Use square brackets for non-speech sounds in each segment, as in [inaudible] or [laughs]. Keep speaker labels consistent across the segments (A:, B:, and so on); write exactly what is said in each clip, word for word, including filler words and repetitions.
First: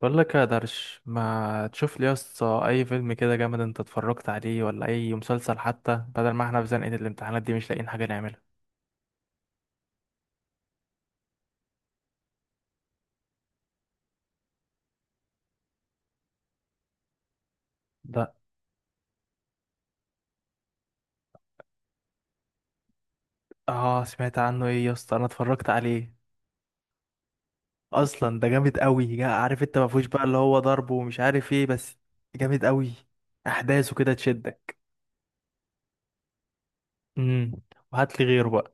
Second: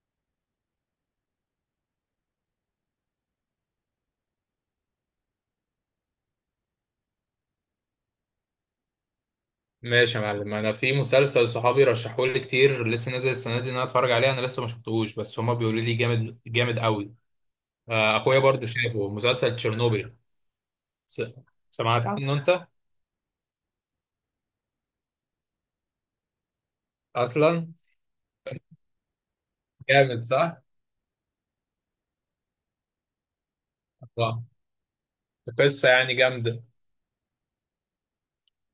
A: بقول لك يا درش، ما تشوف لي يا اسطى اي فيلم كده جامد انت اتفرجت عليه؟ ولا اي مسلسل حتى، بدل ما احنا في زنقة الامتحانات دي مش لاقيين حاجة نعملها.
B: ماشي يا معلم، انا في مسلسل صحابي رشحوه لي كتير لسه نازل السنه دي ان انا اتفرج عليه. انا لسه ما شفتهوش بس هما بيقولوا لي جامد، جامد قوي. آه،
A: ده.
B: اخويا برضو شافه مسلسل تشيرنوبيل. س- سمعت عنه انت؟
A: اه، سمعت عنه، ايه يا اسطى انا اتفرجت عليه
B: اصلا
A: اصلا. ده جامد قوي، جا- عارف انت ما فيهوش
B: جامد
A: بقى اللي هو
B: صح.
A: ضرب ومش عارف ايه، بس. جامد قوي، احداثه كده
B: آه.
A: تشدك.
B: قصه يعني جامده.
A: امم وهات لي غيره بقى.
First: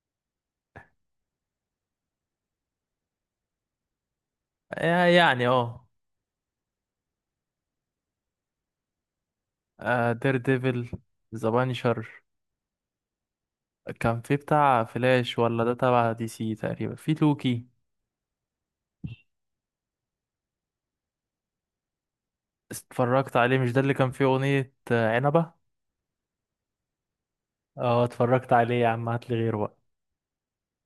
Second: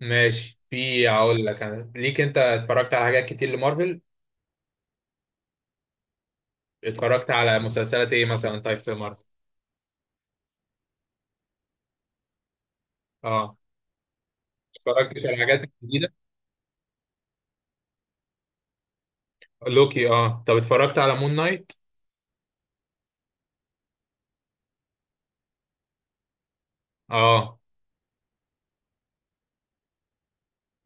B: ماشي، في هقول لك انا ليك. انت اتفرجت على حاجات كتير لمارفل؟
A: يا- يعني اه.
B: اتفرجت على مسلسلات ايه مثلا؟ طيب في مارفل؟
A: آه، دير ديفل. ذا بانشر.
B: اه،
A: كان في بتاع
B: اتفرجت على
A: فلاش،
B: الحاجات
A: ولا ده تبع
B: الجديده.
A: دي سي تقريبا؟ في لوكي.
B: لوكي، اه. طب اتفرجت على مون نايت؟
A: اتفرجت عليه، مش ده اللي كان فيه أغنية آه، عنبة؟
B: اه.
A: اه، اتفرجت عليه يا عم، هاتلي غيره بقى.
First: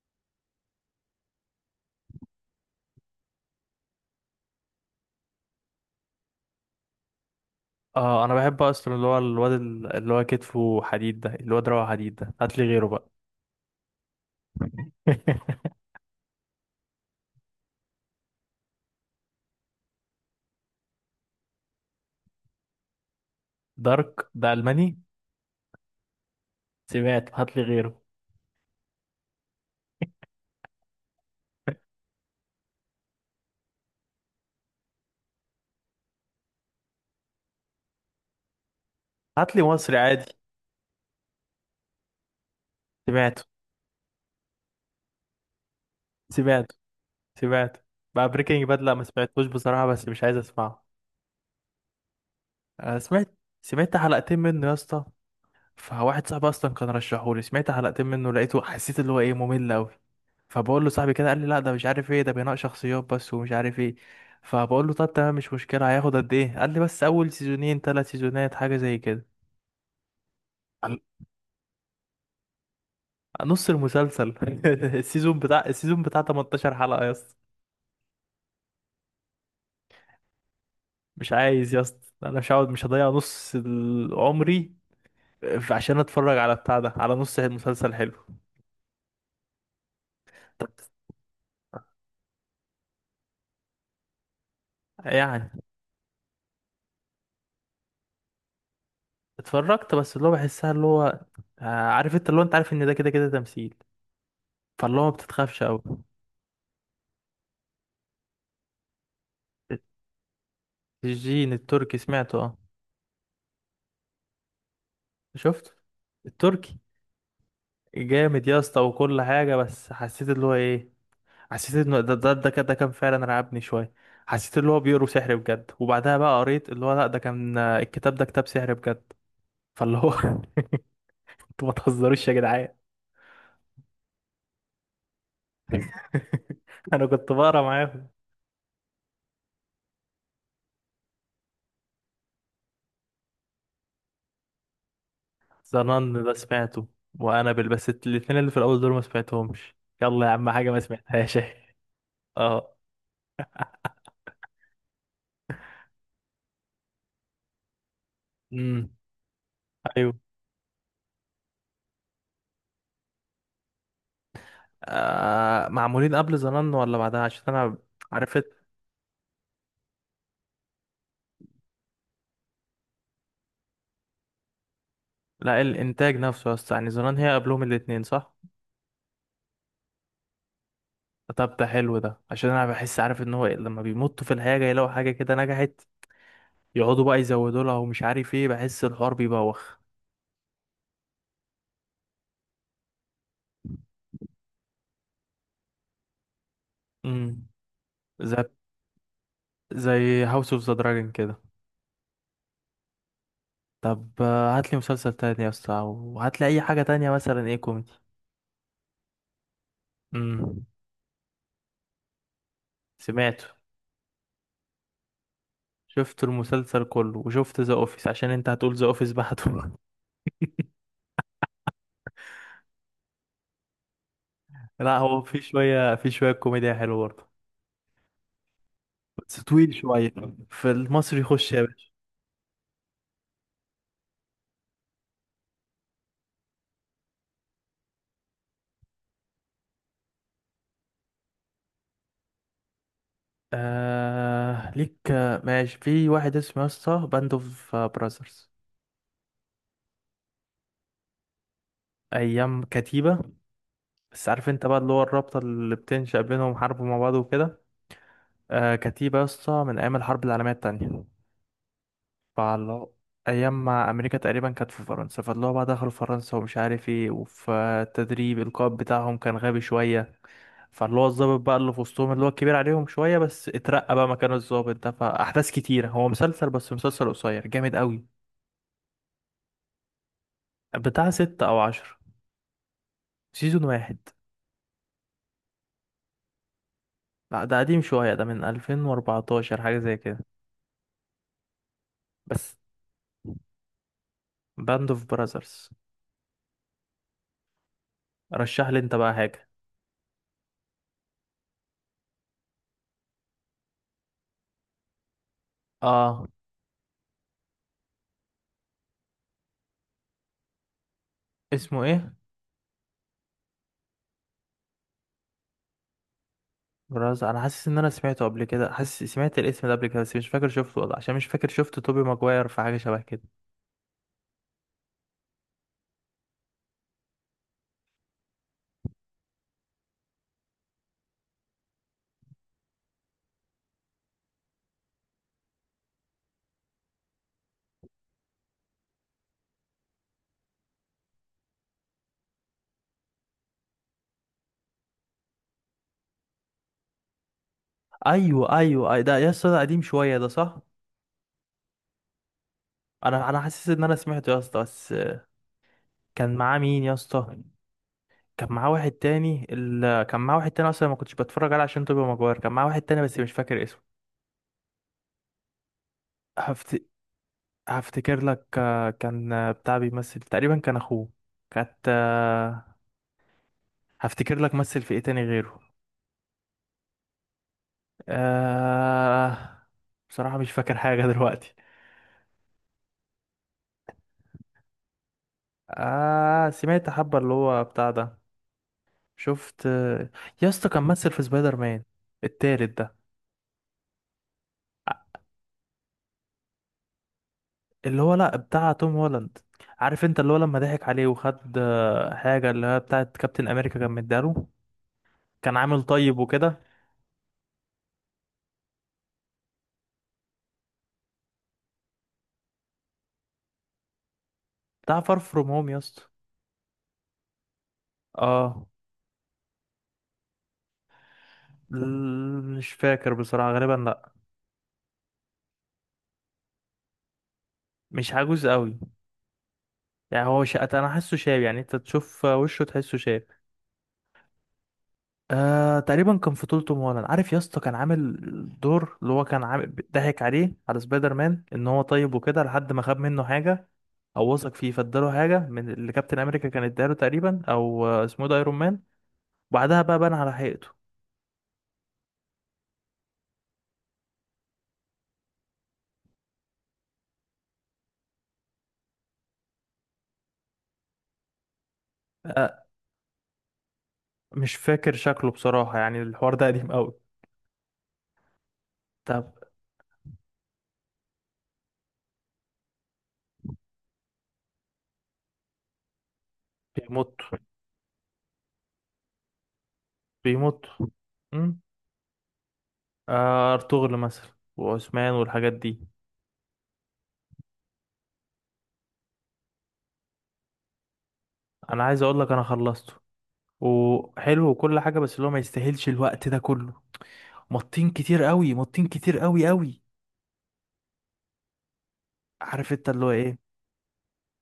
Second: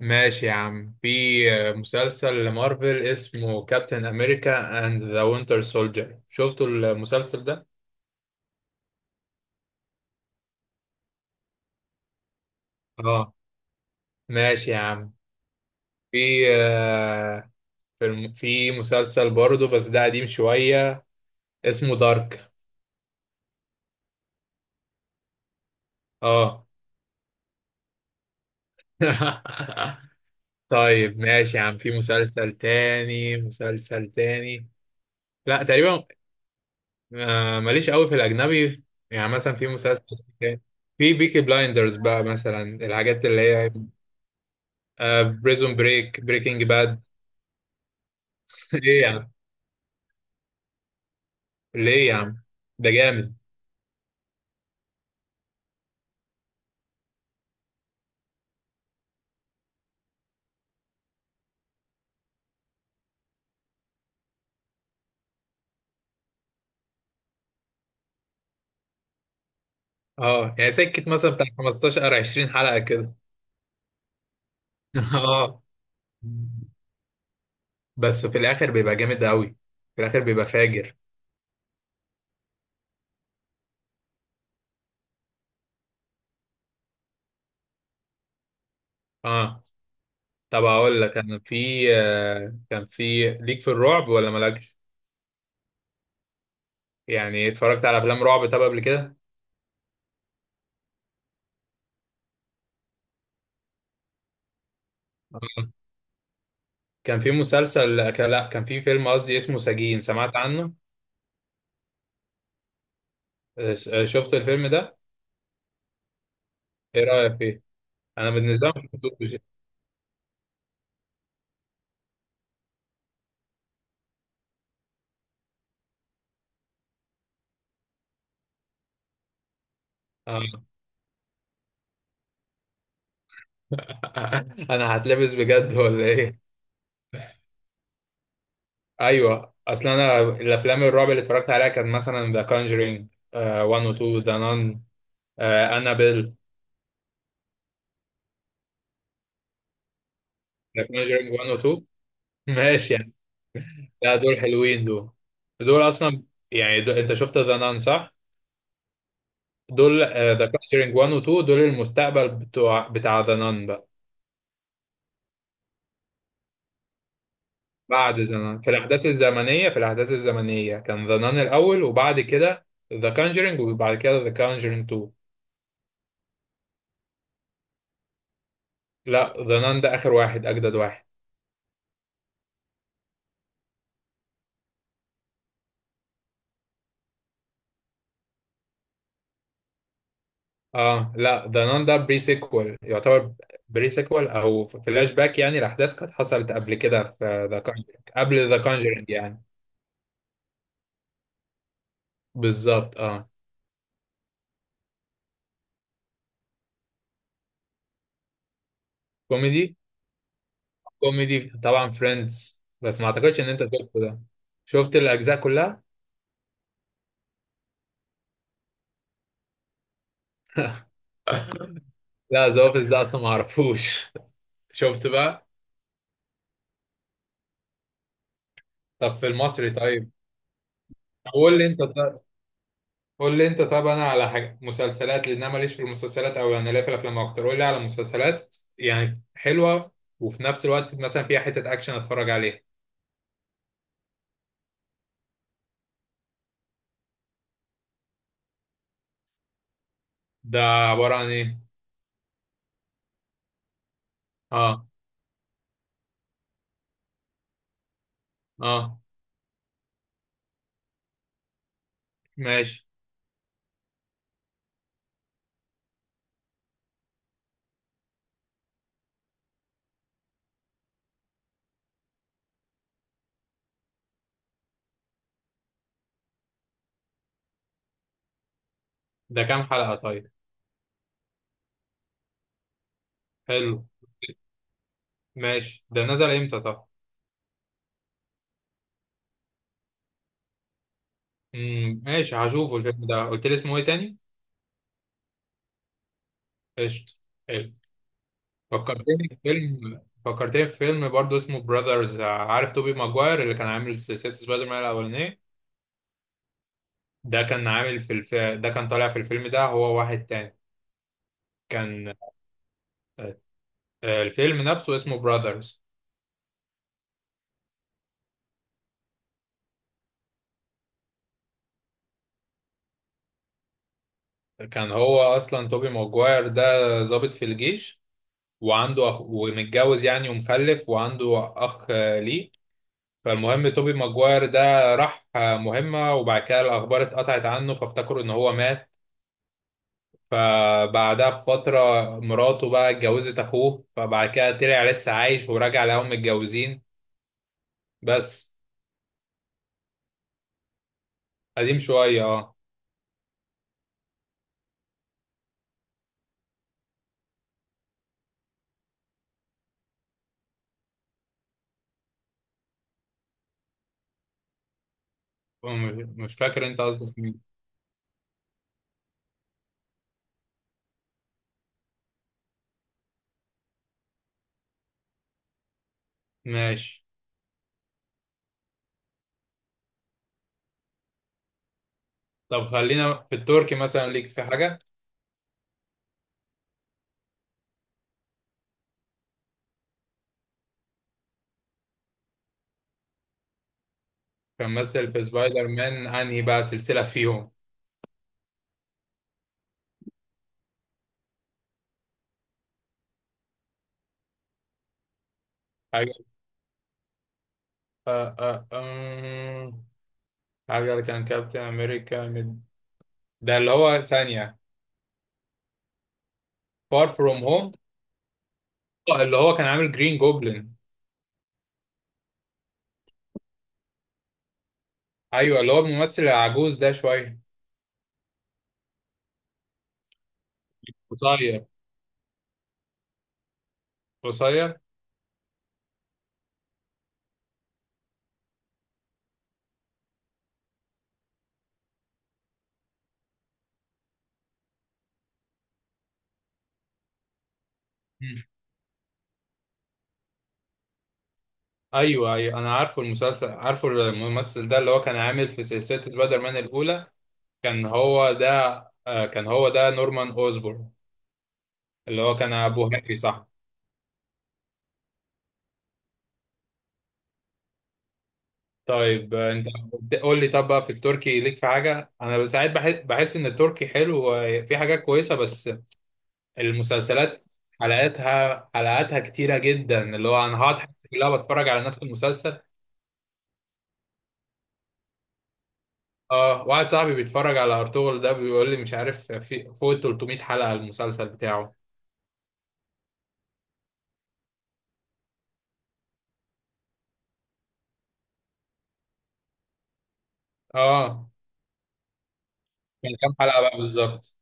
B: ماشي يا عم، في مسلسل لمارفل اسمه كابتن امريكا اند ذا وينتر سولجر، شفتوا المسلسل ده؟
A: اه، انا بحب اصلا اللي هو الواد ال- اللي هو كتفه حديد ده، الواد روعه، حديد ده. هاتلي غيره بقى.
B: اه. ماشي يا عم،
A: [laughs]
B: في آه، في الم- في مسلسل برضه بس ده قديم شوية اسمه دارك.
A: دارك ده ألماني.
B: اه.
A: سمعت. هاتلي غيره.
B: [laughs] طيب ماشي يا عم، في مسلسل تاني، مسلسل تاني. لا، تقريبا آه، ماليش قوي في الاجنبي. يعني مثلا
A: هاتلي
B: في
A: مصري
B: مسلسل
A: عادي.
B: تاني. في بيكي بلايندرز بقى مثلا، الحاجات اللي
A: سمعته.
B: هي آه، بريزون بريك، بريكنج
A: سمعته.
B: باد.
A: سمعته. بقى بريكنج
B: [laughs]
A: باد، لا
B: ليه
A: ما
B: يا عم؟
A: سمعتوش بصراحة، بس مش عايز اسمعه.
B: ليه يا عم؟ ده
A: أنا
B: جامد.
A: سمعت سمعت حلقتين منه يا اسطى. فواحد صاحبي اصلا كان رشحهولي، سمعت حلقتين منه لقيته، حسيت اللي هو ايه، ممل قوي. فبقول له صاحبي كده قال لي لا، ده مش عارف ايه، ده بناء شخصيات بس ومش عارف ايه. فبقول له طب تمام، مش مشكله، هياخد قد ايه؟ قال لي بس اول سيزونين ثلاث سيزونات، حاجه زي كده.
B: اه يعني
A: قال-
B: سكت مثلا بتاع خمستاشر او عشرين حلقة كده.
A: نص المسلسل. [laughs] السيزون
B: [laughs] اه،
A: بتاع السيزون بتاع تمنتاشر حلقه يا اسطى.
B: بس في الاخر بيبقى جامد قوي، في الاخر بيبقى فاجر.
A: مش عايز يا اسطى، انا مش هقعد، مش هضيع نص ال- عمري. في- عشان اتفرج على بتاع ده، على نص المسلسل حلو.
B: اه، طب اقول لك، انا في آه كان في ليك في الرعب ولا مالكش؟
A: يعني،
B: يعني اتفرجت على افلام رعب طب قبل كده؟
A: اتفرجت، بس اللي هو بحسها اللي هو. آه، عارف انت، اللي هو انت عارف ان ده كده كده تمثيل. فاللي هو ما بتتخافش
B: آه.
A: قوي.
B: كان في مسلسل آه، كان- لا كان في فيلم قصدي اسمه سجين، سمعت عنه؟
A: الجين التركي، سمعته اه.
B: آه، شفت الفيلم ده؟
A: شفت التركي.
B: ايه رأيك فيه؟ انا
A: جامد يا
B: بالنسبة لي
A: اسطى
B: ما
A: وكل
B: شفتوش.
A: حاجه، بس حسيت اللي هو ايه. حسيت انه ده ده ده كان ده كان فعلا رعبني شويه. حسيت اللي هو بيقروا سحر بجد، وبعدها بقى قريت اللي هو لا، ده كان آه، الكتاب ده كتاب سحر بجد. فاللي هو
B: آه.
A: [laughs] انتوا ما تهزروش يا جدعان.
B: [laughs] انا هتلبس بجد ولا ايه؟
A: [laughs] انا كنت بقرا معاهم.
B: ايوه، اصل انا الافلام الرعب اللي اتفرجت عليها كانت مثلا ذا كونجرينج واحد و اتنين، ذا نان،
A: زنان ده
B: انابيل،
A: سمعته. وانابل، بس الاتنين اللي في الاول دول ما سمعتهمش. يلا يا عم، حاجه ما
B: ذا كونجرينج
A: سمعتهاش.
B: واحد و اتنين.
A: [laughs] اه.
B: ماشي يعني. لا، دول حلوين دول، دول اصلا يعني. دول انت شفت ذا نان صح؟
A: امم.
B: دول
A: ايوه.
B: ذا كونجرينج واحد و اتنين دول المستقبل بتوع بتاع ذا نان بقى.
A: آه، معمولين قبل زنان ولا بعدها؟ عشان انا
B: بعد ذا
A: عرفت.
B: نان في الاحداث الزمنيه، في الاحداث الزمنيه كان ذا نان الاول وبعد كده ذا كونجرينج وبعد كده ذا كونجرينج.
A: لا، الانتاج نفسه يا اسطى، يعني زنان هي قبلهم الاتنين، صح؟
B: لا، ذا نان ده اخر واحد، اجدد واحد.
A: طب ده حلو ده، عشان انا بحس عارف ان هو، إيه، لما بيمطوا في الحاجه يلاقوا حاجه كده نجحت، يقعدوا بقى يزودوا لها ومش عارف ايه، بحس الحوار بيبوخ.
B: اه. لا، ذا نان ده بري سيكوال يعتبر، بري سيكوال او فلاش باك يعني لاحداث كانت حصلت قبل كده في
A: امم.
B: ذا كونجرينج،
A: زي
B: قبل ذا كونجرينج يعني.
A: زي هاوس اوف ذا دراجون كده.
B: بالظبط، اه.
A: طب هات لي مسلسل تاني يا اسطى، او هات لي اي حاجه تانية، مثلا ايه؟ كوميدي.
B: كوميدي؟
A: امم
B: كوميدي طبعا فريندز، بس ما اعتقدش ان
A: سمعته.
B: انت شفته ده. شفت الاجزاء كلها؟
A: شفت المسلسل كله، وشفت ذا اوفيس عشان انت هتقول ذا اوفيس بعده. [laughs]
B: [laughs] لا ذا اوفيس ده اصلا ما اعرفوش. [laughs]
A: لا
B: شفت
A: هو في
B: بقى.
A: شويه في شويه كوميديا حلوه برضه.
B: طب في
A: بس
B: المصري
A: طويل
B: طيب؟
A: شويه. في المصري، خش
B: قول
A: يا
B: لي انت
A: باشا.
B: طيب. قول لي انت. طب انا على حاجه مسلسلات، لان انا ماليش في المسلسلات، او يعني لا، في الافلام اكتر. قول لي على مسلسلات يعني حلوه وفي نفس الوقت مثلا فيها حته اكشن اتفرج عليها.
A: آه ليك، آه، ماشي، في واحد اسمه يا اسطى باند اوف براذرز.
B: ده عباره عن ايه؟
A: ايام كتيبه. بس عارف انت بقى،
B: اه.
A: اللي هو الرابطه اللي بتنشأ بينهم، حرب مع بعض وكده. آه
B: اه.
A: كتيبه يا اسطى من ايام الحرب العالميه التانية.
B: ماشي.
A: فاللي ايام ما امريكا تقريبا كانت في فرنسا، فاللي هو بقى دخلوا فرنسا ومش عارف ايه، وفي التدريب القائد بتاعهم كان غبي شويه. فاللي هو الضابط بقى اللي في وسطهم، اللي هو الكبير عليهم شويه، بس اترقى بقى مكان الضابط ده، فاحداث كتيره. هو مسلسل، بس مسلسل قصير جامد قوي.
B: ده كام حلقه طيب؟
A: بتاع ستة او عشر. سيزون
B: حلو.
A: واحد.
B: ماشي، ده نزل امتى طب؟
A: لا ده قديم شويه، ده من ألفين وأربعتاشر، حاجه زي كده.
B: امم، ماشي
A: بس.
B: هشوفه. الفيلم ده قلت لي اسمه ايه تاني؟
A: باند اوف براذرز.
B: قشطه، حلو.
A: رشح لي انت بقى
B: فكرتني في
A: حاجه.
B: فيلم، فكرتني في فيلم برضه اسمه براذرز. عارف توبي ماجواير اللي كان عامل سلسله سبايدر مان الاولانيه؟
A: اه،
B: ده كان عامل في الف... ده كان طالع في الفيلم ده هو واحد تاني.
A: اسمه
B: كان
A: ايه؟
B: آه، الفيلم نفسه اسمه براذرز.
A: براز انا حاسس ان انا سمعته قبل كده، حاسس سمعت الاسم ده قبل كده، بس مش فاكر شفته ولا، عشان مش فاكر شفت توبي ماجواير في حاجه شبه كده.
B: كان هو اصلا توبي ماجواير ده ضابط في الجيش، وعنده اخ ومتجوز يعني ومخلف، وعنده اخ آه، ليه. فالمهم توبي ماجواير ده راح آه، مهمة، وبعد كده الاخبار اتقطعت عنه، فافتكروا ان هو مات. فبعدها بفترة مراته بقى اتجوزت اخوه، فبعد كده طلع لسه عايش ورجع لقاهم متجوزين. بس.
A: ايوه، ايوه. أي- ده يا اسطى، ده قديم شويه ده، صح.
B: قديم شوية، اه.
A: انا انا حاسس ان انا سمعته يا اسطى بس. كان معاه مين يا اسطى؟ كان معاه واحد تاني ال... كان معاه واحد تاني، اصلا ما كنتش بتفرج عليه عشان توبي ماجواير، كان معاه واحد تاني بس مش فاكر اسمه.
B: م- مش مش فاكر، انت
A: هفت...
B: قصدك مين؟
A: هفتكر لك، آه، كان آه، بتاع بيمثل، تقريبا كان اخوه. كانت آه، هفتكر لك مثل في ايه تاني غيره.
B: ماشي.
A: آه. بصراحة مش فاكر حاجة. [laughs] دلوقتي.
B: طب خلينا في التركي، مثلا ليك في حاجة؟
A: آه سمعت حبة، اللي هو بتاع ده. شفت. يا اسطى، كان ممثل في سبايدر مان التالت ده.
B: كان مثل في سبايدر مان، انهي بقى سلسلة فيهم؟
A: اللي هو، لا، بتاع توم هولاند. عارف انت اللي هو لما ضحك عليه وخد آه، حاجة اللي هي بتاعت كابتن أمريكا كان مدياله. كان عامل
B: حاجة،
A: طيب وكده.
B: آه آه، آم، حاجة اللي كان كابتن امريكا من- ده اللي هو ثانية.
A: بتاع فار فروم هوم يا اسطى.
B: فار فروم هوم.
A: اه.
B: اللي هو كان عامل جرين جوبلin.
A: ل- مش فاكر بصراحة، غالبا لا.
B: ايوه، اللي هو الممثل العجوز ده شوية.
A: مش عجوز قوي. يعني هو شقة، انا حاسه شاب، يعني
B: قصير،
A: انت تشوف وشه تحسه شاب.
B: قصير.
A: آه، تقريبا كان في طول مولانا، عارف يا اسطى، كان عامل دور، اللي هو كان عامل ضحك عليه على سبايدر مان ان هو طيب وكده، لحد ما خاب منه حاجه، او وثق فيه فاداله حاجه من اللي كابتن امريكا كان اداله تقريبا، او آه، اسمه إيه
B: مم.
A: ده، ايرون مان. وبعدها بقى بان على حقيقته.
B: ايوه، ايوه، انا عارفه المسلسل، عارفه الممثل ده، اللي هو كان عامل في سلسلة سبايدر مان الاولى. كان هو ده. آه، كان هو ده نورمان أوزبورن، اللي هو كان
A: آه
B: أبو هنري صح؟
A: مش فاكر شكله بصراحه، يعني الحوار ده قديم قوي. طب.
B: طيب آه، أنت قول لي. طب بقى في التركي ليك في حاجة؟ أنا ساعات بحس، بحس إن التركي حلو وفي حاجات كويسة، بس
A: بيموت.
B: المسلسلات حلقاتها، حلقاتها كتيرة جدا، اللي هو أنا
A: بيموت.
B: هقعد حياتي كلها
A: امم.
B: بتفرج على نفس المسلسل.
A: آه ارطغرل مثلا، وعثمان والحاجات دي.
B: اه، واحد صاحبي بيتفرج على أرطغرل ده، بيقول لي مش عارف في فوق ال تلتمية حلقة المسلسل بتاعه.
A: انا عايز اقول لك، انا خلصته، وحلو وكل حاجه، بس اللي هو ما يستاهلش الوقت ده كله. مطين كتير قوي، مطين كتير قوي قوي.
B: اه.
A: عارف انت اللي
B: كان
A: هو
B: كام
A: ايه.
B: حلقة بقى بالظبط؟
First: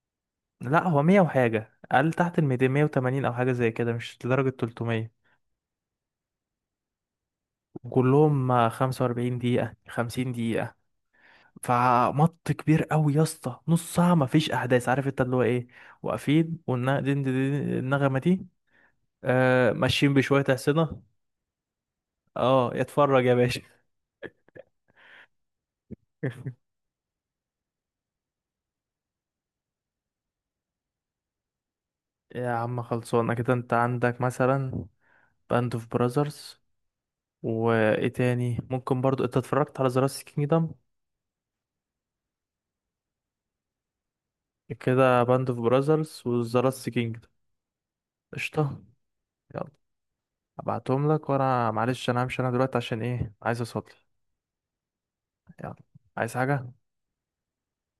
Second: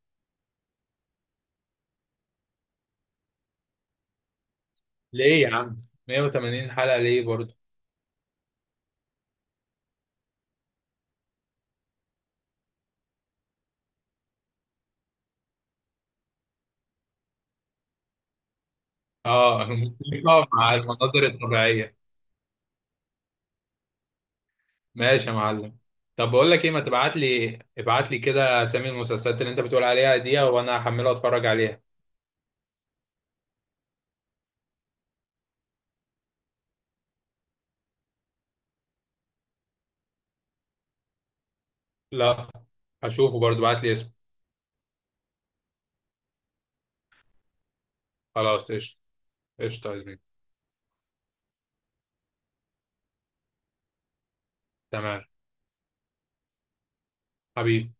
A: لا، هو مية وحاجة، قال تحت الميتين، مية وتمانين أو حاجة زي كده، مش لدرجة تلتمية.
B: ليه يا عم؟ مئة وثمانين حلقة ليه برضه؟
A: وكلهم خمسة وأربعين دقيقة، خمسين دقيقة. فمط كبير قوي يا اسطى، نص ساعة مفيش أحداث، عارف انت اللي هو ايه. واقفين، والنغمة دي
B: اه. [laughs]
A: آه، ماشيين بشوية
B: الموسيقى مع
A: أحصنة.
B: المناظر الطبيعية.
A: اه، اتفرج يا باشا.
B: ماشي يا معلم. طب بقول لك ايه،
A: [laughs]
B: ما تبعت لي، ابعت لي كده اسامي المسلسلات اللي انت بتقول عليها دي وانا هحمله واتفرج عليها.
A: يا عم، خلصونا كده. انت عندك مثلا باند اوف براذرز، وايه تاني ممكن؟ برضو انت اتفرجت على ذا لاست كينجدم؟
B: لا، هشوفه برضو، ابعت لي اسمه.
A: كده، باند اوف براذرز وذا لاست كينجدم.
B: خلاص
A: قشطه.
B: قشطة.
A: يلا.
B: قشطة يا زميلي.
A: ابعتهم لك، وانا معلش انا همشي انا دلوقتي عشان ايه، عايز اصلي.
B: تمام.
A: يلا. عايز حاجه؟
B: حبيبي.